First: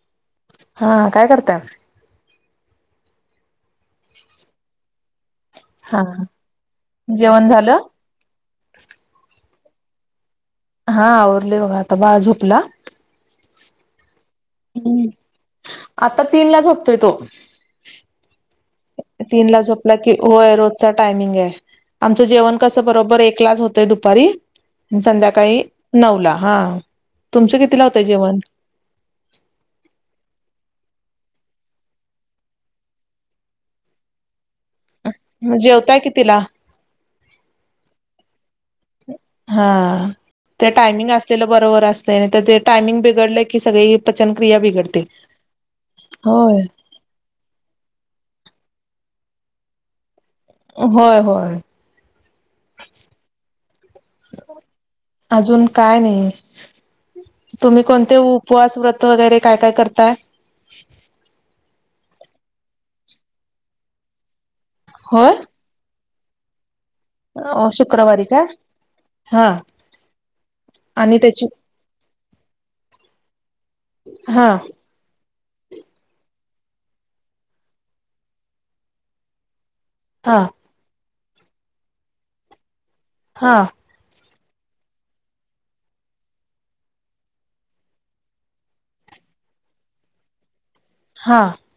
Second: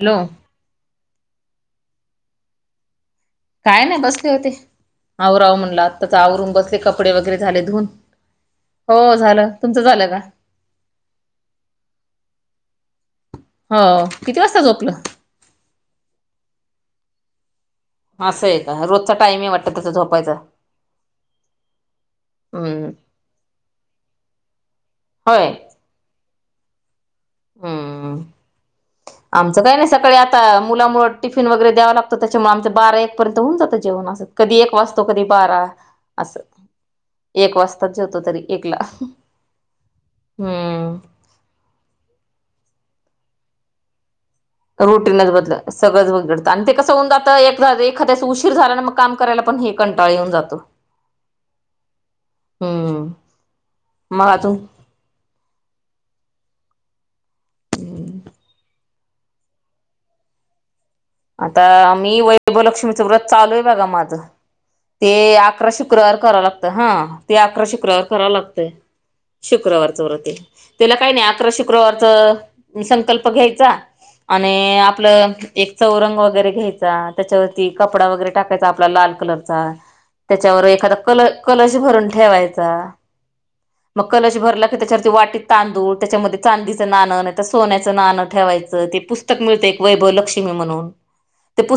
Hello हा काय करताय काय नाही बसले होते आवराव म्हणला हा त्याचा आवरून बसले कपडे वगैरे जेवण झाले झालं? धुून हो झालं तुमचं झालं का हा आरले बघा आता बा झोपला हो किती वाजता झोपलं आता तीन ला झोपतोय तो अस असच तीन ला झोपला की होय रोजचा टायमिंग आहे आमचं जेवण कसं हम्म बरोबर एकलाच होतं ते दुपारी होय संध्याकाळी नऊला हा तुमचं किती लावतंय हम्म जेवण आमचं काही नाही सकाळी आता मुलामुळेळ टिफिन वगैरे द्याव लागतो त्याच्यामुळे आमचं बारा एक पर्यंत होऊन जातं जेवण असं कधी एक वाजतो कधी बारा जेवताय कितीला? असं एक वाजताच जेतो तरी एकला हा ते हम्म टायमिंग असलेलं बरोबर असतंय तर ते टायमिंग बिघडलं की सगळी पचनक्रिया बिघडते. रुटीनच बदल सगळंच बघडतं होय आणि ते कसं होऊन आता एखाद्या उशीर झाला आणि मग काम कराला पण हे कंटळ येऊन जातो होय होय हम्म मग अजून अजून काय नाही तुम्ही कोणते उपवास व्रत वगैरे काय काय करताय आता मी वैभलक्ष्मीचं व्रत चालू आहे बघा माझं ते होय अकरा शुक्रवार कराव लागत हा ते अकरा अ शुक्रवार शुक्रवारी कराव का लागतय हा शुक्रवार चे वृत्त त्याला काय आणि नाही त्याची अकरा शुक्रवारचं संकल्प घ्यायचा हा आणि आपलं एक वरे घ्यायचा त्याच्यावरती कपडा वगैरे टाकायचा आपला लाल कलरचा हा त्याच्यावर एखा कलाश भरून ठेवा हा मग कलश भर त्याच्यावर वाटी तांदूळ त्याच्या चांदीच ना सोन्याच नां ठेवायचं ते पुस्तक वक्ष हा म्हणस्त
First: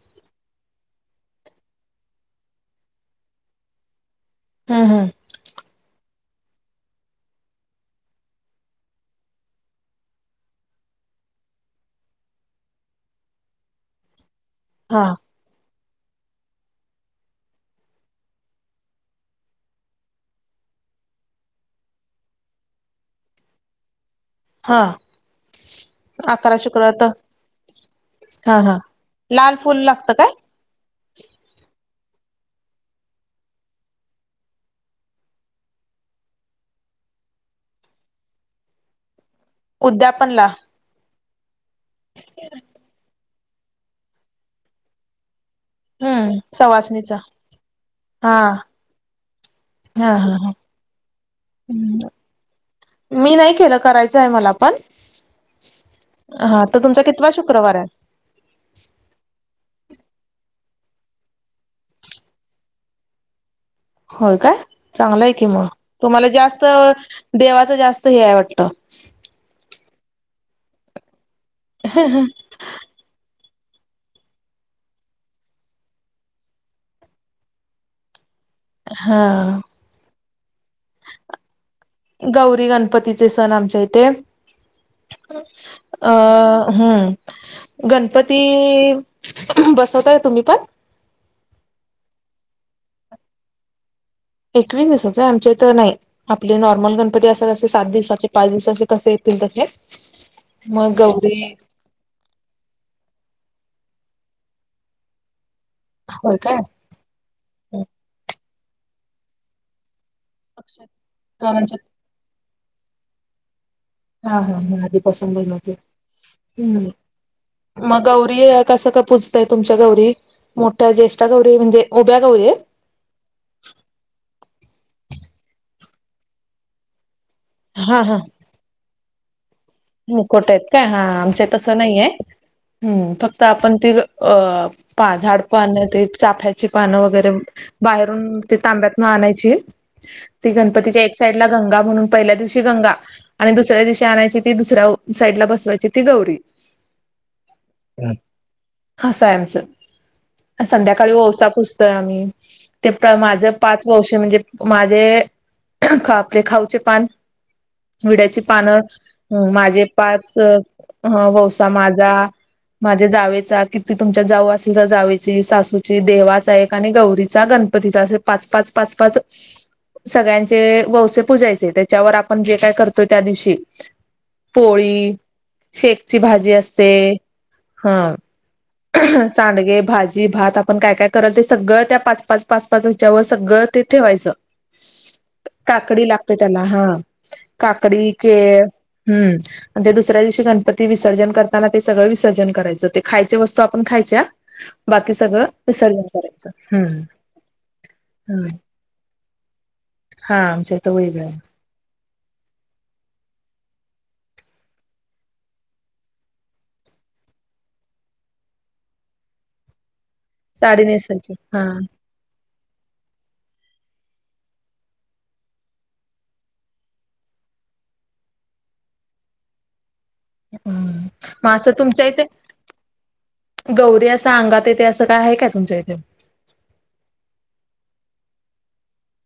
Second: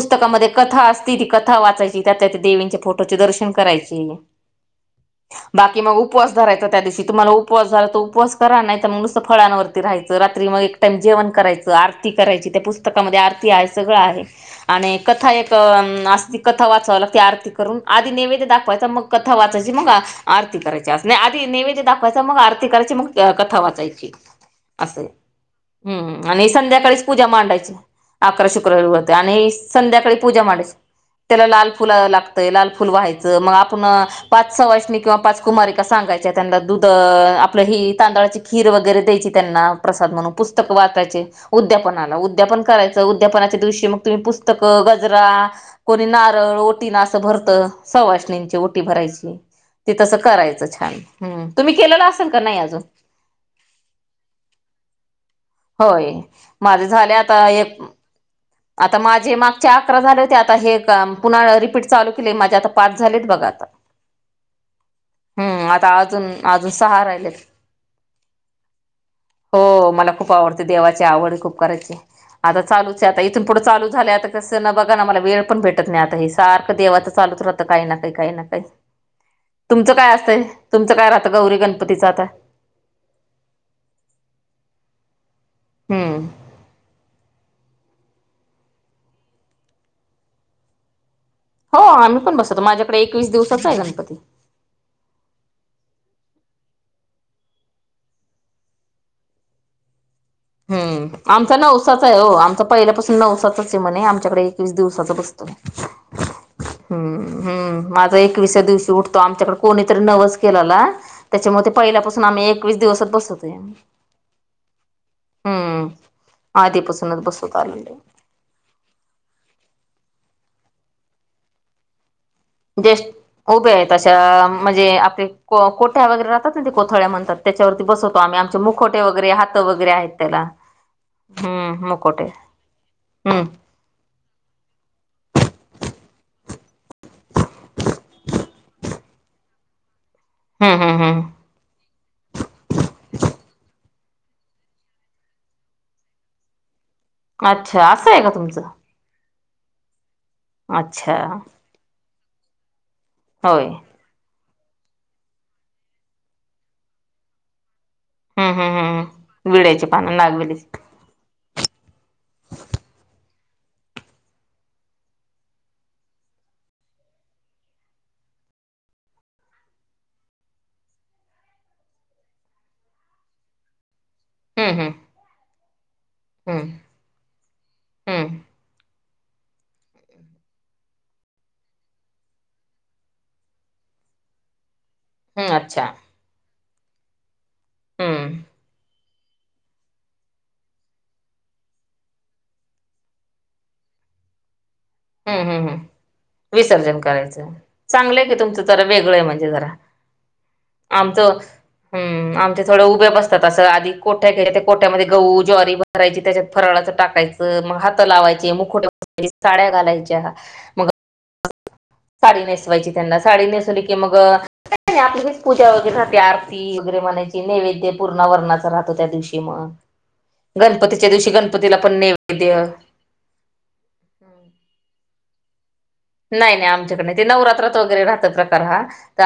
कथा असती ती कथा वाचायची त्यातल्या त्या देवींच्या फोटोचे दर्शन करायचे हम्म हम्म बाकी मग उपवास रायचा त्या दिवशी तुम्हाला उपवास झाला तर उपवास करा नाही तर मग नुसतं फळांवरती राहायं रात्री मग एक टाम ज ेव करायच आरती करायची त्या पुस्तकामध्ये आरती आहे सगळं आहे आणि हा कथा एक ती कथा वाचाव लागते आरती करून आधी नेवे्द दाखवायच मग कथा वाचायची मग आरती करायची अस आधी नैवेद्य दाखवायचा मग आरती करायची मग कथा वाचायची हा असं हम्म आणि अकरा शुक्रवार संध्याकाळीच तर पूजा मांडायची अकरा हा हा शुक्रारी होते आणि लाल फुल लागतं संध्याकाळी काय पूजा मच त्याला लाल फुल लागतय लाल फुल व्हायचं मग आपण पाच सवाषणी किंवा पाच कुमारी सांगायच्या त्यांना दुध आपलं ही तांदळाची खीर वगैरे द्यायची त्यांना प्रसाद म्हणून उद्यापनला पुस्तक वाचायचे उद्यापनाला उद्यापन करायचे उद्यापनाच्या दिवशी मग तुम्ही पुस्तकं गजरा कोणी हम्म नारळ ओटी ना सवासणीच असं भरतं हा सवाषणींची ओटी भरायची त हा तसं हा ह करायचं छान हम् तुम्ही केलेलं असेल का नाही अजून मी नाही केलं करायचं आहे मला पण होय हा तर माझे तुमचा झाले कितवा आता शुक्रवार एक आहे आता माझे माग च अकरा झाले होते आता हे पुन्हा रिपीट चालू केले माझे आता पाच झालेत बघा आता होय काय चांगलंय कि म हम्म आता तुम्हाला अजून जास्त अजून सहा राहिलेत. देवाचं जास्त हे आहे वाटतं ह हो मला खूप आवडते देवाची आवड खूप करायची आता चालूचे आता थून पुढं ल झालं आता कस न बघा मला वे पण भेटत नाही आता हे सारखं देवाचंचालच राहत काही नाही काही नाही का हा तुमचं काय असतंय तुमचं काय राहतं गौरी गणपतीचं आता गौरी गणपतीचे सण आमच्या इथे अ हम्म. हम्म गणपती बसवताय तुम्ही पण हो आम्ही पण बसतो माझ्याकडे एकवीस दिवसाचा आहे गणपती एकवीस दिवसाचे आहे आमचे तर नाही आपले नॉर्मल गणपती असं कसे सात दिवसाचे पाच दिवसाचे कसे तन त खे हम् आमचा नवसाच आहे हो आमचा पहिल्यापासून नवसाातच आहे म्हणे आमच्याकडे एकवीस दिवसाच बसत होय काय हम्म हम्म माझा एकविसाच्या दिवशी उठतो आमच्याकडे कोणी नवस केलाला त्याच्यामुळे अक्षरांच्या पहिल्यापासून आम्ही एकवीस दिवसात बसतय हा हा म आधी पस ब नव्हते हम्म आधीपासूनच बसवत आलेले मग गौरी कसं का पुूजतय तुमच्या गौरी मोठ्या ज्येष्ठ गौरी म्हणजे उभ्या गौरी आहेत जे उभे आहे तशा म्हणजे आपले कोठ्या वगैरे राहतात ना ते कोथळ्या म्हणतात त्याच्यावरती हा हा बसतो आम्ही आमचे मुोटे वगैरे ह मुकोट आहेत काय हा आमच्या तसं हम्म नाहीय मुकोटे हम्म फक्त आपण ती अ पा झाड पा आणि ते चाफ्या पानं वगैरे बाहेरून ते तांब्यातन आणायची ती हम्म गणपतीच्या हम्म एक साइड ला हम्म गंगा म्हणून पहिल्या दिवशी गंगा आणि दुसऱ्या दिवशी आणायची त दुसऱ्या साईड ला बसवायची ती गौरी अच्छा असं आहे का तुमचं क अन संध्याकाळी अच्छा ओवसा पुजतोय आम्ही. ते प्र माझं होय पाच वंश म्हणजे माझे आपले खाऊचे पान विड्याची हम्म हम्म पानं हम्म माझे विड्याची पानं पाच अ नागवेलीची ह ववसा माझा माझ्या जावेचा, किती तुमच्या जाऊ असेल तर जावेची सासूची देवाचा एक आणि गौरीचा गण गणपतीचा असं पाच पाच पाच पाच सगळ्यांचे वौसे पुजायचे, त्याच्यावर आपण जे काय करतो त्या दिवशी. हम्म हम्म पोळी, शेकची भाजी हम्म असते हा हम्म सांडगे, भाजी, भात आपण काय काय कराल ते सगळं त्या पाच पाच पाच पाच हेच्यावर सगळं ते ठेवायचं, हम्म अच्छा काकडी लागते त्याला हा. काकडी, हम्म. केळ. हम्म, अन ते दुसऱ्या दिवशी गणपती विसर्जन करताना ते सगळं विसर्जन करायचं ते खायचे वस्तू आपण खा खायच्या. बाकी सगळं हम्म हम्म हम्म. विसर्जन करायचं, विसर्जन हम्म करायचं. चांगलंय की हम्म तुमचं जरा वेगळं आहे म्हणजे जरा. हा आमच्या इथं वेगळं आहे. आमचं हम्म, आमचे थोडे उभे बसतात असं आधी कोठ्या घ्यायचे त्या कोठ्यामध्ये गहू, ज्वारी भरायची त्याच्यात फराळ च टाकायचं, मग हात लावायचे मुकुटं [unintelligible] साड्या घालायच्या. साडी मग नेसायची हा. साडी नेसवायची त्यांना साडी नेसवली की मग अ काय नाय आपलीच पूजा वगैरे राहते, आरती वगैरे म्हणायची नैवेद्य पुरणा वरनाचा राहतो त्या दिवशी मग. हम्म गणपतीच्या दिवशी मग असं गणपतीला पण तुमच्या इथे नैवेद्य. गौरी असं अंगात येेते असं काय आहे काय तुमच्या इथे? नाही नाही आमच्याकडे नाही ते नवरात्रात वगैरे राहतं प्रकार हा.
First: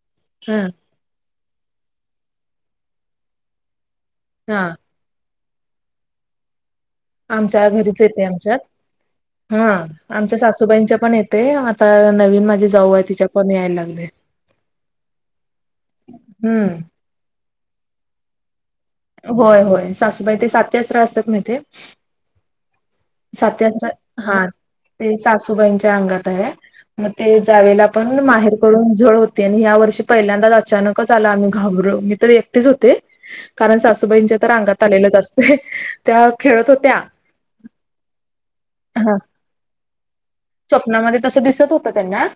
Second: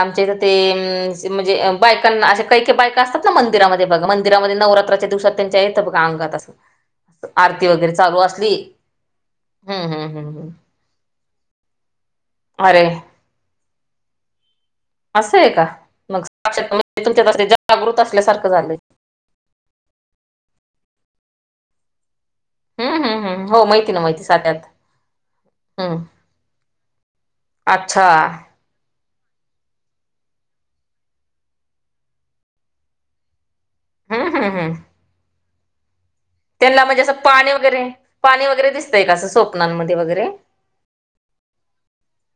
आमच्या इथं हा ते, म्हणजे बायकांना अशे काही काही बायका असतात ना मंदिरामध्ये बघा मंदिरामध्ये हा नवरात्राच्या दिवसात त्यांच्या येतं बघा अंगात असं. आरती आमच्या वगैरे घरीच चालू येते असली आमच्यात, हा हम्म हम्म हम्म आमच्या हम्म सासूबाईंच्या पण ये ते आता नवीन माझी अरे जाऊ आहे तिच्या पण याय लागले. असंय का? मग हम्म सक्षात [unintelligible] तुमच्यात जागृत असल्यासारखं झालंय. होय होय, सासूबाई ते सातीआसरं असतात ना तेे. हम्म हम्म हम्म हो सातीआसरं माहिती ना माहिती हा. साध्यात ते सासूबाईंच्या हम्म अंगात आहे, मग ते जावेला अच्छा पण माहेर करून जळ होते, आणि ह्या वर्षी पहिल्यांदाच अचानकच आला आम्ही घाबर मी तर एकटीच होते. कारण हम्म सासूबाईंच्या तर हम्म हम्म अंगात आलेलेच असतंय, त्या खेळत त्यांना होत्या. म्हणजे असं पाणी वगैरे पाणी वगैरे दिसतंय का हा, असं स्वप्नांमध्ये वगैरे स्वप्नामध्ये तसं दिसत होतं त्यांना.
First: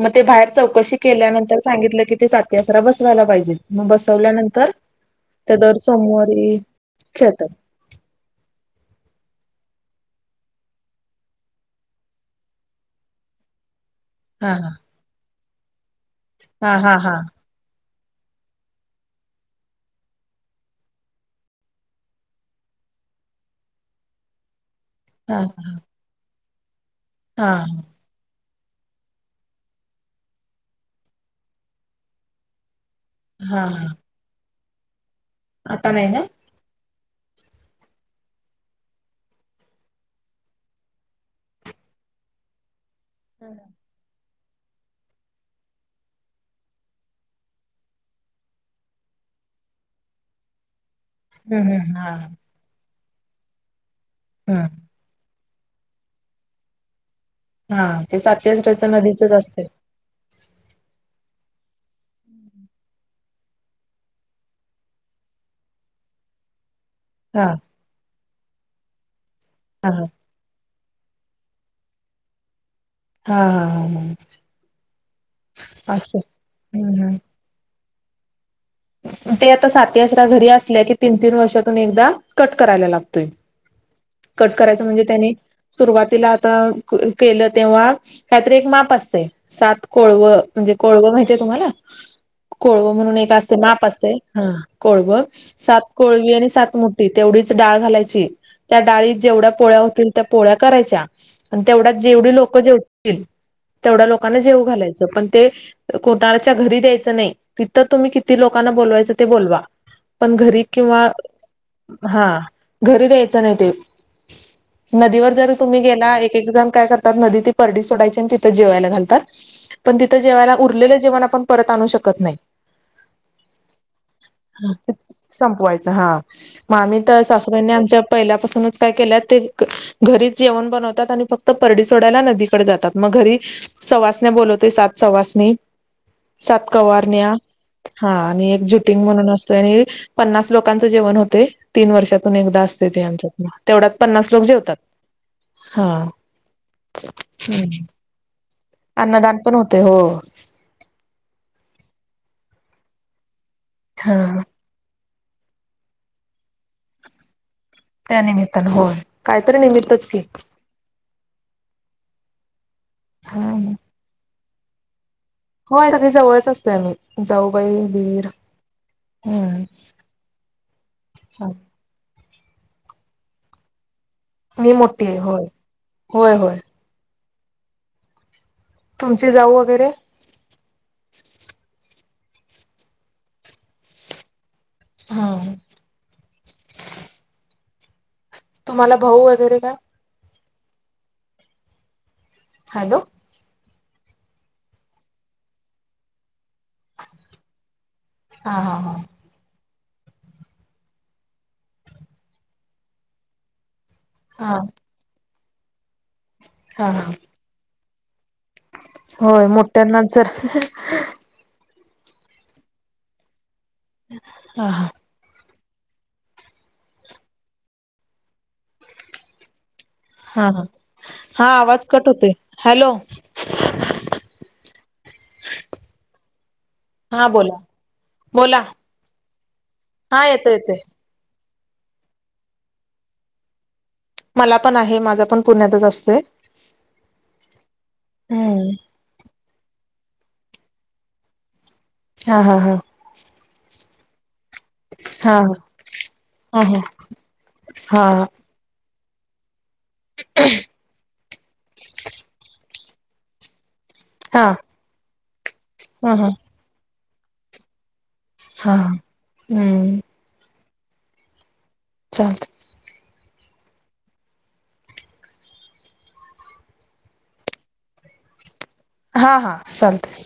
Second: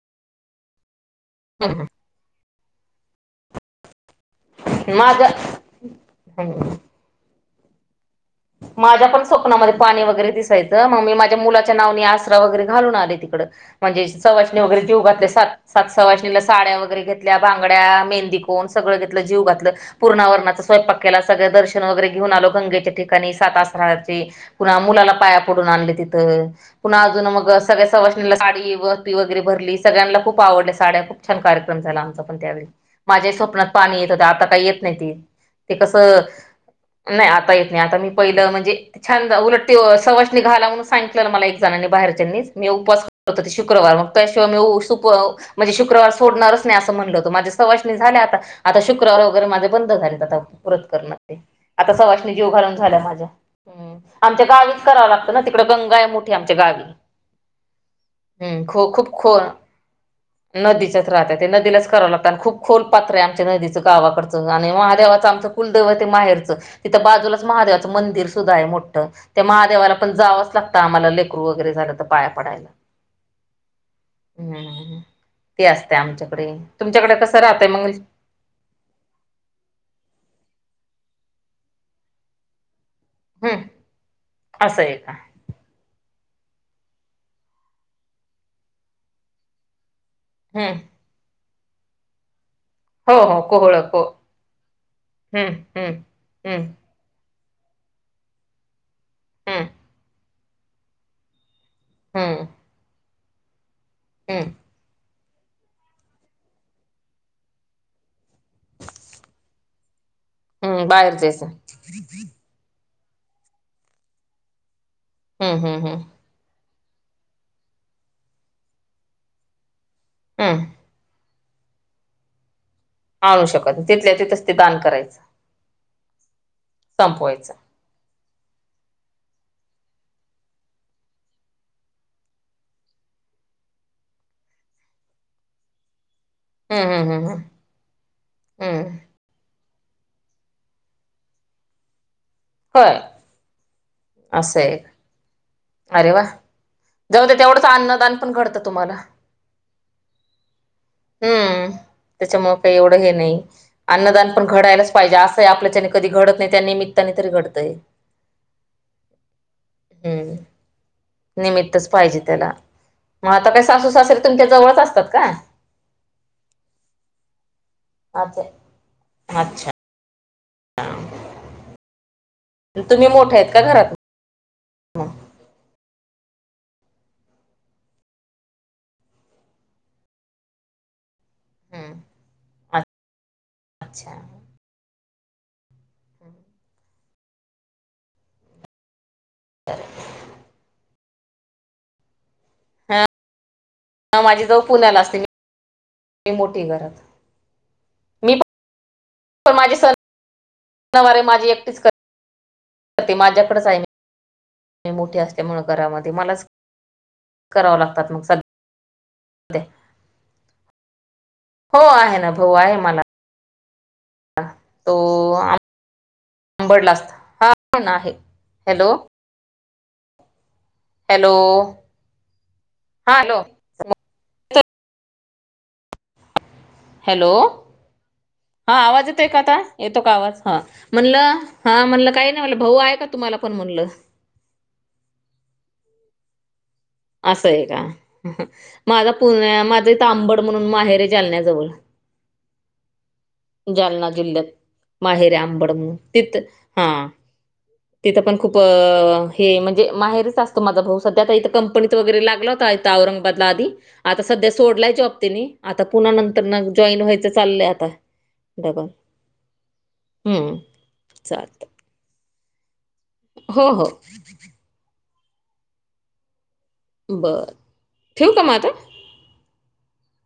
मग ते बाहेर चौकशी केल्यानंतर हम्म सांगितलं की ते साती‌आसरं बसवायला पाहिजेत म बस वल्यानंतर हम्म माझं त्या दर सोमवारी हम्म खेळतात. माझ्या पण स्वप्नामध्ये पाणी वगैरे दिसायचं मग मी माझ्या मुलाच्या नावनी आसरा वगैरे घालून आले तिकडं. म्हणजे हा सवासणी वगैरे जेऊ घातले सात, सात सवासणीला हा साड्या हा वगैरे हा घेतल्या बांगड्या मेहंदीकोण सगळं घेतलं जेऊ घातलं, पुरणा वरणाचा स्वयंपाक केला, सगळं दर्शन वगैरे घेऊन आलो गंगेच्या ठिक कानी सात आसराचे, पुन्हा मुलाला पाया हा पडून आणले तिथं. पुन्हा अजून मग हा सगळ्या सवाशणीला साडी वटी वगैरे भरली, सगळ्यांना खूप आवडल्या साड्या खूप छान कार्यक्रम झाला आमचा पण त्यावेळी. माझ्या हा स्वप्नात हा पाणी येत होतं आता काय येत नाही ती, ते आता नाही कसं ना नाही आता येत नाय, आता मी पहिलं म्हणजे, ते छान उलट ते सवासनी घाला म्हणून सांगितलं मला एक जणानी बाहेरच्यांनीच मी उपवास होतं‌ ते शुक्रवार मग त्याशिवाय मी उ सुप म्हणजे शुक्रवार सोडणारच नाही असं म्हणलं‌ होतं, माझ्या सवाष्णी झाल्या आता आता शुक्रवार वार वैगेरे माझे बंद झालेत आता व्रत करणं ते, हम्म आता हम्म हा सावशनी झाल्या माझ्या ह्म्म, आमच्या ह गावीच करावं लागतं ना तिकडे गंगा आहे मोठी आमच्या गावी. हा ते साती हम्म, आसऱ्याच खो खूप नदीचच खो असते नदीच्याच राहतात. ते नदीलाच करावं लागतं आणि खूप खोल पात्र आहे आमच्या नदीचं गावाकडचं आणि महादेवाचं आमचं कुलदैवत माहेर तिथं बाजूलाच हा महादेवाचं मंदिर सुद्धा आहे मोठं त्या हा महादेवाला हा पण जावंच लागत आम्हाला लेकरू वगैरे झालं तर पाया पडायला. हा हा हा हा. हम्म ते असतं आमच्याकडे तुमच्याकडे कसं राहतय मंग ते आता साती आसरा घरी असल्या की तीन तीन वर्षातून एकदा कट करायला लाग हम्म कट करायच असं आहे म्हणजे का त्यानी सुरुवातीला केलं तेव्हा काहीतरी एक माप असते सात कोळवं म्हणजे हम्म कोळवं माहितीये तुम्हाला कोळवं हो म्हणून एक हो अस ते कोहळ माप को असतय कोळव हम्म सात हम्म कोळवी आणि हम्म सात मुठी तेवढीच- डाळ घालायची त्या डाळीत जेवढ्या हम्म पोळ्या होतील त्या पोळ्या करायच्या आणि तेवढ्या जेवढी हम्म लोक जेवतील तेवढ्या लोकांना हम्म जेव घालायचं पण ते कोटारच्या घरी द्यायचं नाही तिथं तुम्ही किती लोकांना बोलवायचं ते बोलवा. पण घरी हम्म किंवा बाहेरचेच हम्म हा घरी द्यायचं नाही ते नदीवर जर तुम्ही हम्म हम्म गेला एक एक जण काय करतात नदी ते परडी सोडायची आणि तिथ ते जेवायला घालतात पण तिथं जेवायला हम्म उरलेलं जेवण आपण का परत आणू शकत नाही, आणू शकत नाही. तिथल्या तिथंच ते दान करायचं संपवायचं हा. मग आम्ही तर संपवायचं सासूबाईंनी आमच्या पहिल्यापासूनच काय केल्या ते घरीच जेवण बनवतात आणि फक्त परडी सोडायला नदीकडे जातात मग घरी सवासण्या बोलवते सात सवासणी सात हम्म हम्म हम्म कवारण्या हम्म हा आणि एक हम्म. जुटिंग म्हणून अस आणि पन्नास लोकांचं जेवण होते तीन वर्षातून एकदा असते होय. ते आमच्यात तेवढ्यात पन्नास लोक असं जेवतात. आहे. हा. अरे वा. जाउदे तेवढंच हम्म. अन्नदान पण घडतं तुम्हाला. अन्नदान पण होते हो हम्म, त्याच्यामुळे काही एवढं हे नाही हा अन्नदान पण घडायलाच पाहिजे असं आहे आपल्याच्यानी कधी घडत नाही त्या निमित्ताने तरी घडतंय. त्यानमित्तान होय काहीतरी निमित्तच की. हम्म. निमित्तच पाहिजे त्याला मग आता काही हम्म. सासू सासरीे तुमच्या जवळच असतात. का? होय, सगळी जवळच असतोय आम्ही जाऊबाई, दीर अच्छा. हम्म. अच्छा. तुम्ही मोठ्या आहेत का घरात? मी मोठी होय होय होय. तुमची जाऊ वगैरे? [inaudible] अच्छा. हा. [inaudible] तुम्हाला भाऊ वगैरे का? हॅलो. हा माझी जाऊ पुण्याला असते मी मोठी घरात. मी हा हा हा पण पण माझी सणवार माझी एकटीच करते ते माझ्याकडेच आहे हा मी मोठीे असल्यामुळे घरामध्ये ते मलाच हा हा. कराव लागतात सग होय, मोठ्यांना जर हो आहे ना भाऊ आहे मला. हा हा तो आ आबडला असत हाण आहे हॅलो. हा हा हॅलो हा, आवाज कट होते हॅलो. हा हॅलो हा हॅलो बोला. बोला हा आवाज येतोय का आता येतो का आवाज येतोय हा येतोय म्हणलं हां म्हणलं, काही नाही म्हटलं भाऊ आहे का तुम्हाला पण म्हणलं मला पण आहे, माझा पण पुण्यातच असतोय. असं आहे का? हम्म माझ पुण्या माझ तांबड म्हणून माहेर आहे जालण्याजवळ. हा. हा. हा. जालना जिल्ह्यात. माहेरे हा हा आंबड म्ह तिथ हा हा तिथं पण खूप अ हे म्हणजे माहेरच असतो, माझा भाऊ सध्या इथं कंपनीच वगैरे लागला होता, इथ औरंगाबादला आधी आता हा हा. सध्या सोडलाय जॉब तनी आता पुन्हा हा नंतर न जॉईन व्हायचं चाललंय आता हा डबल हम्म, सात, [unintelligible] हो-हो, बर ठेव का माता, हा-हा चालतय,